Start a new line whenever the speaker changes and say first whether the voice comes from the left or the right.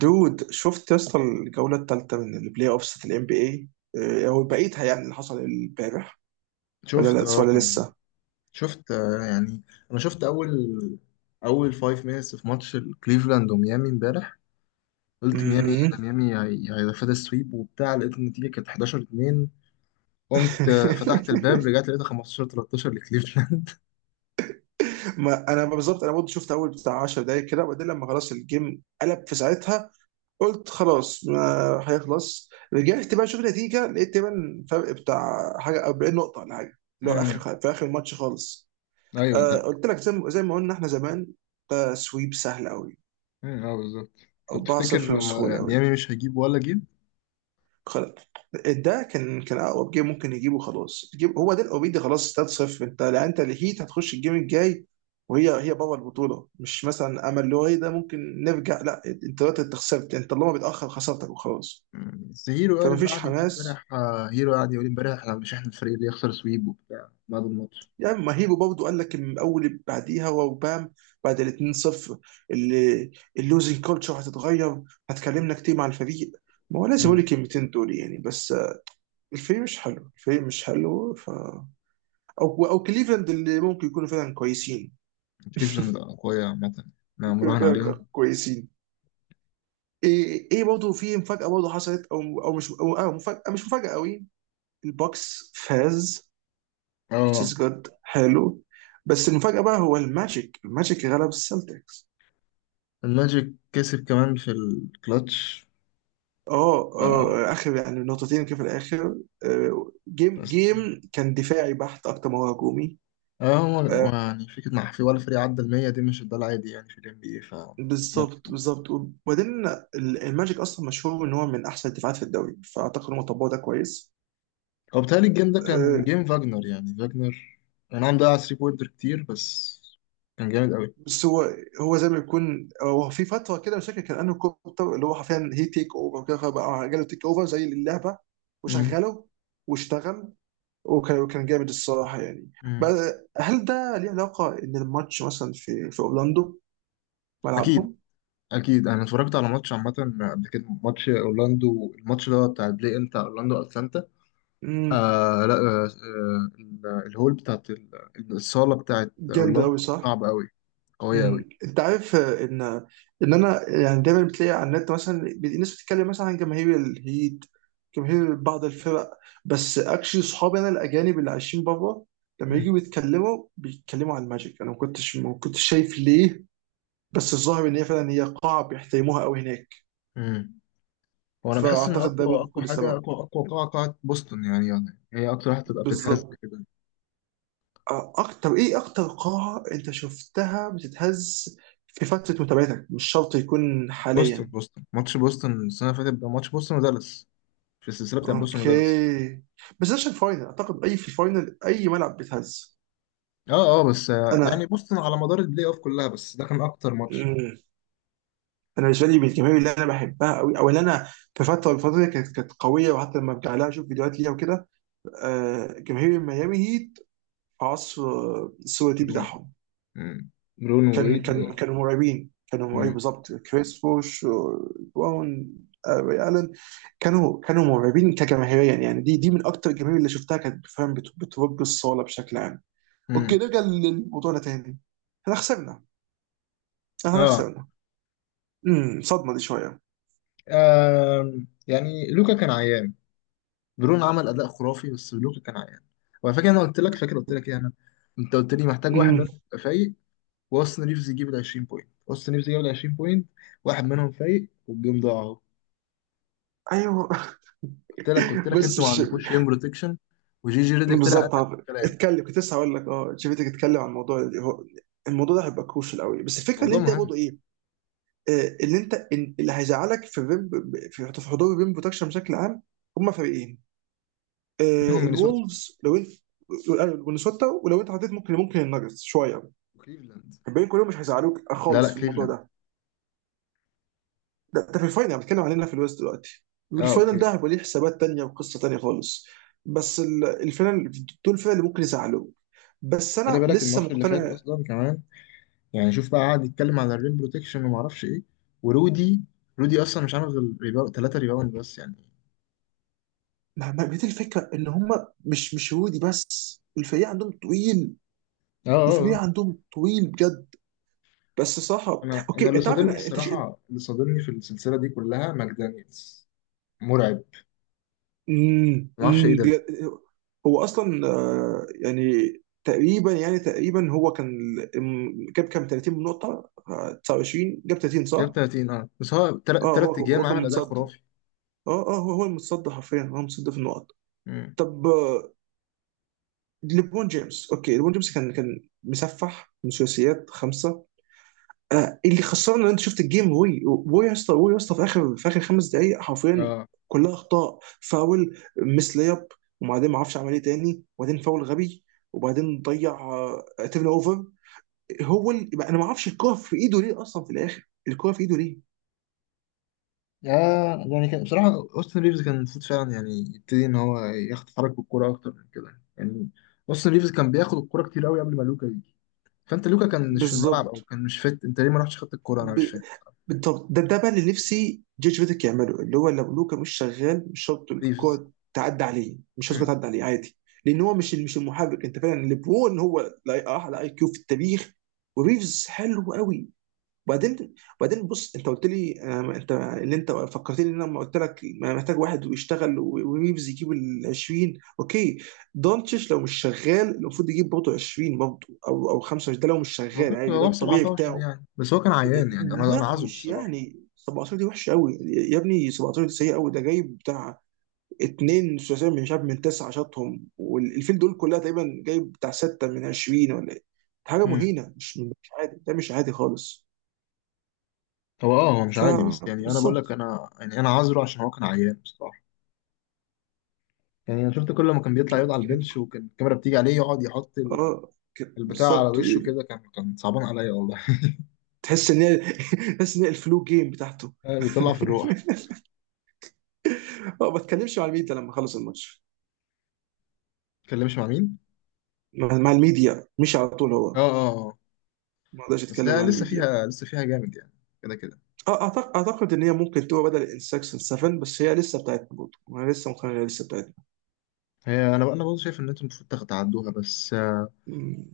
right: دود شفت يا اسطى الجوله الثالثه من البلاي اوفس بتاعت الام بي اي او بقيتها؟ يعني اللي حصل امبارح. ولا
left: شفت.
right: لا
left: اه
right: ولا
left: كان
right: لسه
left: شفت، يعني انا شفت اول 5 مينتس في ماتش كليفلاند وميامي امبارح. قلت ميامي إيه
right: مهم.
left: ده؟ ميامي هياخد السويب وبتاع. لقيت النتيجه كانت 11-2. قمت فتحت الباب رجعت لقيتها 15-13 لكليفلاند.
right: ما انا بالظبط، انا برضه شفت اول بتاع 10 دقايق كده، وبعدين لما خلاص الجيم قلب في ساعتها قلت خلاص ما هيخلص. رجعت بقى اشوف النتيجه، لقيت تقريبا فرق بتاع حاجه 40 نقطه ولا حاجه، اللي هو
left: امم
right: اخر في اخر الماتش خالص.
left: ايوه،
right: آه
left: طب.
right: قلت لك زي ما قلنا احنا زمان، ده سويب سهل قوي.
left: اه بالظبط. طب تفتكر
right: 4-0 بسهوله قوي.
left: ميامي مش هيجيب ولا جيب؟
right: خلاص ده كان اقرب جيم ممكن يجيبه. خلاص تجيب هو ده اوريدي. خلاص 3-0، انت لا انت الهيت هتخش الجيم الجاي. وهي بابا البطوله، مش مثلا امل اللي هو ايه ده ممكن نرجع. لا انت دلوقتي انت خسرت، انت اللي هو بيتاخر خسرتك وخلاص.
left: بس هيرو
right: فما
left: قال،
right: فيش
left: قاعد يقول
right: حماس.
left: امبارح، هيرو قاعد يقول امبارح احنا مش احنا الفريق اللي يخسر سويب وبتاع بعد الماتش.
right: يعني ما هيبو برضه قال لك من اول اللي بعديها وبام، بعد ال 2-0 اللي اللوزنج كولتشر هتتغير. هتكلمنا كتير مع الفريق، ما هو لازم اقول
left: مم.
right: الكلمتين دول يعني. بس الفريق مش حلو، الفريق مش حلو. ف او كليفلاند اللي ممكن يكونوا فعلا كويسين.
left: كليفلاند قوية عامة، ما
right: يكونوا
left: مراهن
right: فعلا
left: عليهم.
right: كويسين. ايه برضه في مفاجاه برضه حصلت. او او مش او آه مفاجاه مش مفاجاه قوي. البوكس فاز، which
left: اه
right: is good، حلو. بس المفاجاه بقى هو الماجيك غلب السلتكس.
left: الماجيك كسب كمان في الكلاتش.
right: اه
left: آه.
right: اه اخر يعني نقطتين كده في الاخر. آه، جيم
left: بس
right: جيم كان دفاعي بحت اكتر ما هو هجومي.
left: هو
right: آه،
left: يعني فكرة مع، في ولا فريق عدى المية دي؟ مش ده العادي يعني في ال NBA. ف ماتش
right: بالظبط
left: حلو.
right: بالظبط. وبعدين ال- الماجيك اصلا مشهور ان هو من احسن الدفاعات في الدوري، فاعتقد هم طبقوا ده كويس.
left: هو بيتهيألي الجيم ده كان
right: آه،
left: جيم فاجنر، يعني فاجنر أنا عم ضيع 3 بوينتر كتير، بس كان جامد قوي.
right: بس هو زي ما يكون هو في فتره كده، مش فاكر كان انه كوبتر اللي هو حرفيا هي تيك اوفر وكده، فبقى جاله تيك اوفر زي اللعبه.
left: مم.
right: وشغله واشتغل، وكان جامد الصراحه يعني.
left: مم.
right: بقى- هل ده ليه علاقه ان الماتش مثلا في اورلاندو،
left: أكيد.
right: ملعبهم؟
left: أكيد أنا اتفرجت على ماتش عامة قبل كده، ماتش أورلاندو، الماتش ده بتاع البلاي إن بتاع أورلاندو أتلانتا.
right: امم،
left: آه لا آه آه، الهول بتاعت الصالة بتاعت
right: جامد
left: أورلاندو
right: قوي، صح؟
left: صعب قوي، قوية أوي.
right: مم. انت عارف آه، ان انا يعني دايما بتلاقي على النت، مثلا بي- ناس بتتكلم مثلا عن جماهير الهيت، جماهير بعض الفرق. بس اكشلي صحابي انا الاجانب اللي عايشين بره لما
left: مم.
right: يجوا بيتكلموا، بيتكلموا عن الماجيك، انا ما كنتش شايف ليه. بس الظاهر ان هي فعلا هي قاعه بيحترموها قوي هناك.
left: مم. وأنا بحس إن
right: فاعتقد ده
left: أقوى
right: ممكن
left: أقوى
right: يكون
left: حاجة،
right: سبب.
left: أقوى أقوى قاعة، قاعة بوسطن، يعني هي أكتر واحدة تبقى بتتهز
right: بالظبط.
left: كده.
right: آه، اكتر ايه، اكتر قاعه انت شفتها بتتهز في فتره متابعتك، مش شرط يكون
left: بوسطن
right: حاليا.
left: بوسطن ماتش بوسطن السنة اللي فاتت بقى، ماتش بوسطن ودالاس في السلسلة بتاع بوسطن ودالاس.
right: اوكي، بس ده عشان فاينل اعتقد. اي في الفاينل اي ملعب بيتهز.
left: أه أه، بس يعني
right: انا
left: بوسطن على مدار البلاي أوف كلها، بس ده كان أكتر ماتش.
right: مم. انا بالنسبه لي من الجماهير اللي انا بحبها قوي او اللي انا في فتره الفتره دي كانت قويه. وحتى لما برجع لها اشوف فيديوهات ليها وكده، آه جماهير ميامي هيت في عصر آه، السواتي
left: برون.
right: بتاعهم.
left: مم. برون
right: كان
left: وويد و...
right: كان كانوا مرعبين، كانوا مرعبين
left: مم.
right: بالظبط. كريس بوش وبراون، آه ري الن. كانوا مرعبين كجماهيريا يعني. دي من اكتر الجماهير اللي شفتها كانت فعلا بت- بترب الصاله بشكل عام. اوكي
left: مم.
right: نرجع للموضوعنا تاني. احنا خسرنا، احنا
left: أه.
right: خسرنا. امم، صدمه دي شويه.
left: يعني لوكا كان عيان. برون عمل أداء خرافي، بس لوكا كان عيان. وعلى فكرة أنا قلت لك، فاكر قلت لك إيه أنا، أنت قلت لي محتاج واحد
right: امم،
left: منهم يبقى فايق، واستون ريفز يجيب ال 20 بوينت. واستون ريفز جاب ال 20 بوينت، واحد منهم فايق والجيم ضاع اهو.
right: ايوه.
left: قلت لك
right: بس
left: انتوا ما
right: مش.
left: عندكوش ريم بروتكشن، وجي جي ريدك طلع قال
right: بالظبط
left: لك
right: عارف.
left: الكلام.
right: اتكلم، كنت لسه هقول لك، اه شفتك اتكلم عن الموضوع اللي هو، الموضوع ده هيبقى كروشال قوي. بس الفكره اللي
left: موضوع
right: انت
left: مهم.
right: برضه ايه، آه اللي انت إن- اللي هيزعلك في الريم، في حضور الريم بروتكشن بشكل عام، هم فريقين.
left: منهم
right: آه،
left: مينيسوتا
right: الولفز لو انت والنسوتا، ولو انت حطيت ممكن ممكن الناجتس شويه.
left: وكليفلاند.
right: الباقيين كلهم مش هيزعلوك
left: لا،
right: خالص في الموضوع
left: كليفلاند.
right: ده. ده في الفاينل، انا بتكلم علينا في الويست دلوقتي.
left: اه،
right: الفاينل
left: اوكي.
right: ده هيبقى ليه حسابات تانية وقصة تانية خالص. بس ال- الفاينل دول الفرق اللي ممكن يزعلوك. بس
left: خلي
right: انا
left: بالك
right: لسه
left: الماتش اللي فات
right: مقتنع،
left: اصلا كمان، يعني شوف بقى قعد يتكلم على الريم بروتكشن وما اعرفش ايه. ورودي، رودي اصلا مش عامل غير ريباوند، ثلاثه ريباوند بس يعني.
right: مع بقية الفكرة، ان هم مش هودي، بس الفريق عندهم طويل.
left: اه
right: الفريق
left: آه.
right: عندهم طويل بجد. بس صراحة
left: انا
right: اوكي
left: اللي
right: انت عارف
left: صادمني
right: انا انت ش...
left: الصراحه، اللي صادمني في السلسله دي كلها ماك دانيels. مرعب.
right: أمم،
left: ما اعرفش ايه
right: أمم،
left: ده.
right: بجد. هو اصلا آه، يعني تقريبا يعني تقريبا هو كان ال- م- جاب كام 30 نقطة، آه 29، جاب 30
left: جاب
right: صح؟
left: 30، اه بس هو
right: اه
left: تلات
right: هو
left: ايام
right: كان
left: عمل اداء
right: متصدر.
left: خرافي.
right: اه هو المتصدر حرفيا، هو متصدر في النقط.
left: امم،
right: طب آه، ليبرون جيمس، اوكي ليبرون جيمس كان مسفح من ثلاثيات خمسه. آه اللي خسرنا ان انت شفت الجيم، وي يا اسطى، وي يا اسطى، في اخر خمس دقائق حرفيا
left: اه.
right: كلها اخطاء. فاول مس لياب، وبعدين ما اعرفش عمل ايه تاني، وبعدين فاول غبي، وبعدين ضيع، تيرن اوفر. هو ال- انا ما اعرفش الكوره في ايده ليه اصلا في الاخر، الكوره في ايده ليه؟
left: يا، يعني كان بصراحه اوستن ريفز كان المفروض فعلا يعني يبتدي ان هو يتحرك بالكوره اكتر من كده يعني. اوستن ريفز كان بياخد الكوره كتير قوي قبل ما لوكا يجي. فانت لوكا كان مش في الملعب او
right: بالظبط.
left: كان مش فت، انت ليه ما رحتش خدت الكوره؟ انا
right: ب...
left: مش فاهم.
right: بالضبط، ده بقى اللي نفسي جورج فيديك يعمله. اللي هو لو لوكا مش شغال، مش شرط
left: ريفز.
right: الكوره تعدي عليه، مش شرط
left: امم.
right: الكرة تعدي عليه عادي. لان هو مش المحرك. انت فعلا ليبرون هو لا- اعلى اي كيو في التاريخ، وريفز حلو قوي. وبعدين، بص، انت قلت لي آه، انت اللي انت فكرتني ان انا لما قلت لك ما محتاج واحد ويشتغل و- وريفز يجيب ال 20. اوكي. دونتش لو مش شغال المفروض يجيب برضه 20 برضه، او 25، ده لو مش
left: هو
right: شغال
left: جاب
right: عادي، ده
left: هو
right: الطبيعي
left: 17
right: بتاعه.
left: يعني، بس هو كان عيان يعني. انا
right: لا
left: عذره
right: مش
left: الصراحه.
right: يعني 17 دي وحشه قوي يا ابني، 17 دي سيئه قوي. ده جايب بتاع اتنين ثلاثيه من شاب من تسعه شاطهم والفيل دول كلها تقريبا، جايب بتاع سته من 20 ولا ايه. حاجه
left: امم.
right: مهينه. مش عادي، ده مش عادي خالص.
left: هو مش عادي، بس يعني انا بقول لك،
right: فبالظبط.
left: انا يعني انا عذره عشان هو كان عيان. يعني انا شفت كل ما كان بيطلع يقعد على البنش، وكان الكاميرا بتيجي عليه يقعد يحط
right: اه كده،
left: البتاع على
right: بالظبط.
left: وشه كده، كان كان صعبان عليا والله.
right: تحس ان هي. تحس ان هي الفلو جيم بتاعته.
left: بيطلع في الروح.
right: اه، ما اتكلمش مع الميديا لما خلص الماتش،
left: اتكلمش مع مين؟
right: مع الميديا مش على طول
left: اه
right: هو.
left: اه، آه.
right: ما اقدرش
left: بس
right: اتكلم
left: هي
right: مع
left: لسه
right: الميديا.
left: فيها، لسه فيها جامد يعني، كده كده.
right: اعتقد ان هي ممكن تبقى بدل انسكشن 7، بس هي لسه بتاعتنا برضه. انا لسه مقتنع إنها لسه بتاعتنا.
left: هي، انا برضه شايف ان انتم المفروض تعدوها، بس
right: مم.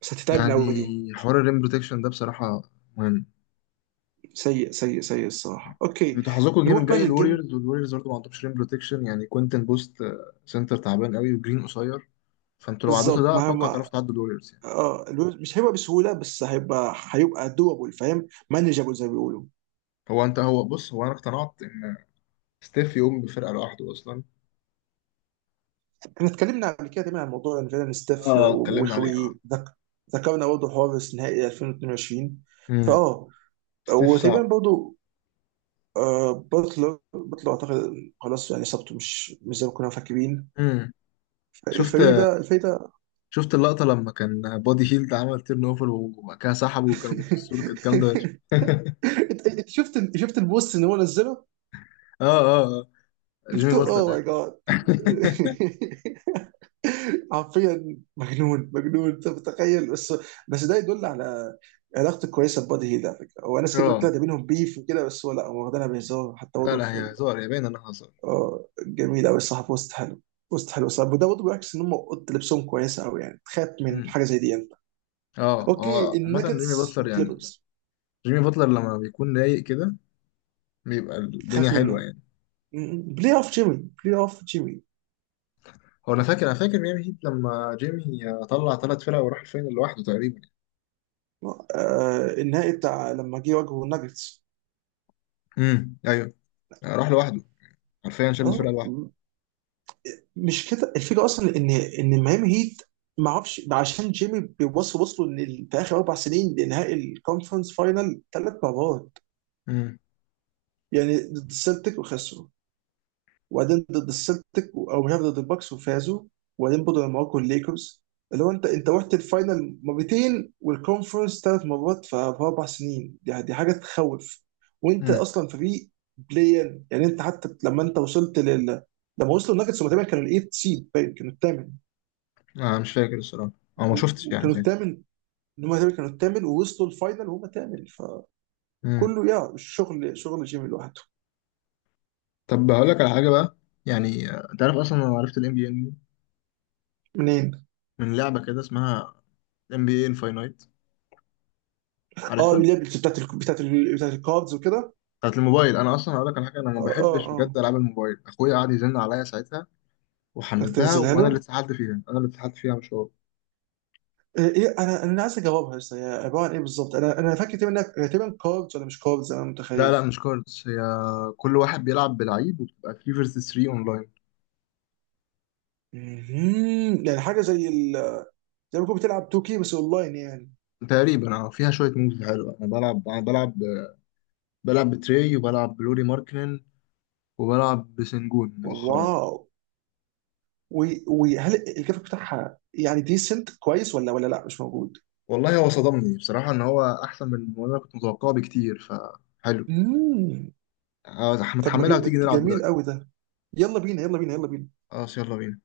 right: بس هتتعبنا قوي
left: يعني
right: دي.
left: حوار الريم بروتكشن ده بصراحه مهم.
right: سيء سيء سيء الصراحه. اوكي
left: انتوا حظكم الجيم
right: نروح بقى
left: الجاي
right: للجيم.
left: الوريورز، والوريورز برضه ما عندهمش ريم بروتكشن يعني، كوينتن بوست، سنتر تعبان قوي، وجرين قصير. فانتوا لو عديتوا
right: بالظبط،
left: ده
right: ما
left: اتوقع تعرفوا
right: ما
left: تعدوا الوريورز يعني.
right: اه الويب- مش هيبقى بسهوله، بس هيبقى، دوبل فاهم مانجابل زي ما بيقولوا.
left: هو انت هو بص هو انا اقتنعت ستيف يقوم بفرقة لوحده أصلا.
right: احنا اتكلمنا قبل كده تقريبا عن موضوع ان فعلا ستيف
left: اه اتكلمنا عليه اه.
right: وخوي. ذكرنا برضه حوار نهائي 2022.
left: امم.
right: فاه،
left: ستيف
right: وتقريبا
left: صعب.
right: برضه آه بطلر اعتقد خلاص يعني اصابته مش زي ما كنا مفكرين.
left: امم. شفت،
right: الفريق ده.
left: شفت اللقطة لما كان بودي هيلد عمل تيرن اوفر وبعد كده سحبه وكانوا بيبصوا له؟ كانت جامدة فشخ.
right: انت شفت البوست اللي هو نزله.
left: اه، جيمي
right: شفته، اوه
left: باتلر.
right: ماي جاد. حرفيا مجنون، مجنون، انت متخيل؟ بس بس ده يدل على علاقته كويسه ببادي هيل على فكره. هو ناس كتير
left: أيوة. اه.
right: بتقول ده بينهم بيف وكده، بس هو لا هو واخدينها بهزار حتى
left: لا
right: برضه.
left: لا هي هزار، هي باين انها هزار.
right: اه جميل قوي الصراحه. بوست حلو، بوست حلو الصراحه. وده برضه بيعكس ان هم اوضه لبسهم كويسه قوي يعني، تخاف من
left: امم.
right: حاجه زي دي انت.
left: اه
right: اوكي
left: اه عامة جيمي
right: النكتس
left: باتلر يعني،
right: كليبرز.
left: جيمي باتلر لما بيكون رايق كده بيبقى الدنيا
right: تخاف
left: حلوة
right: منها.
left: يعني.
right: م- بلاي اوف جيمي، بلاي اوف جيمي.
left: هو انا فاكر ميامي هيت لما جيمي طلع ثلاث فرق وراح الفاينل لوحده تقريبا.
right: آه النهائي بتاع لما جه واجهه الناجتس.
left: امم، ايوه. راح لوحده. حرفيا شالت
right: اه
left: فرقه لوحدها.
right: م- مش كده الفكره اصلا ان ميامي هيت، ما اعرفش عشان جيمي بيوصل، وصلوا ان ال- في اخر اربع سنين لنهائي الكونفرنس فاينل ثلاث مرات.
left: امم.
right: يعني ضد السلتيك وخسروا، وبعدين ضد السلتيك او مش عارف ضد الباكس وفازوا. وبعدين برضه لما واجهوا الليكرز، اللي هو انت، انت رحت الفاينل مرتين والكونفرنس ثلاث مرات ف- في اربع سنين. دي حاجه تخوف. وانت
left: امم.
right: اصلا فريق بلاين يعني. انت حتى لما انت وصلت لل، لما وصلوا الناجتس هم تقريبا كانوا الايت سيد باين، كانوا الثامن.
left: انا مش فاكر الصراحه، او ما
right: و-
left: شفتش يعني
right: وكانوا
left: ساعتها.
right: الثامن. هم تقريبا كانوا الثامن، ووصلوا الفاينل وهم ثامن.
left: امم.
right: فكله يا شغل، شغل جيمي لوحده.
left: طب هقول لك على حاجه بقى، يعني تعرف اصلا انا عرفت الام بي ان
right: منين؟
left: من لعبه كده اسمها ام بي اي انفاينايت،
right: اه
left: عارفها؟
right: اللي هي بتاعت ال- بتاعت ال- بتاعت الكاردز وكده.
left: بتاعت الموبايل. انا اصلا هقول لك على حاجه، انا ما
right: اه اه
left: بحبش بجد
right: اه.
left: العاب الموبايل، اخويا قعد يزن عليا ساعتها
right: بدك
left: وحملتها،
right: تنزلها
left: وانا اللي
right: له.
left: اتسحلت فيها، انا اللي اتسحلت فيها مش هو.
right: إيه إيه، انا عايز اجاوبها. لسه هي عباره عن ايه بالظبط؟ انا فاكر تقريبا إنها- هي تقريبا كاردز ولا مش كاردز، انا
left: لا،
right: متخيل.
left: مش كاردز، هي كل واحد بيلعب بلعيب وبتبقى 3 فيرسز 3 اونلاين.
right: مهم. يعني حاجه زي ال... زي ما تكون بتلعب 2K بس اونلاين يعني.
left: تقريبا اه، فيها شويه موves حلوه. انا بلعب بتري، وبلعب بلوري ماركنن، وبلعب بسنجون مؤخرا.
right: واو. وي- وهل الجرافيك بتاعها يعني ديسنت كويس ولا لا مش موجود.
left: والله هو صدمني بصراحة إن هو أحسن من ما أنا كنت متوقعه بكتير، فحلو.
right: مم. طب ما
left: متحملها وتيجي
right: جي-
left: نلعب
right: جميل
left: دلوقتي؟
right: قوي ده. يلا بينا، يلا بينا، يلا بينا.
left: خلاص يلا بينا.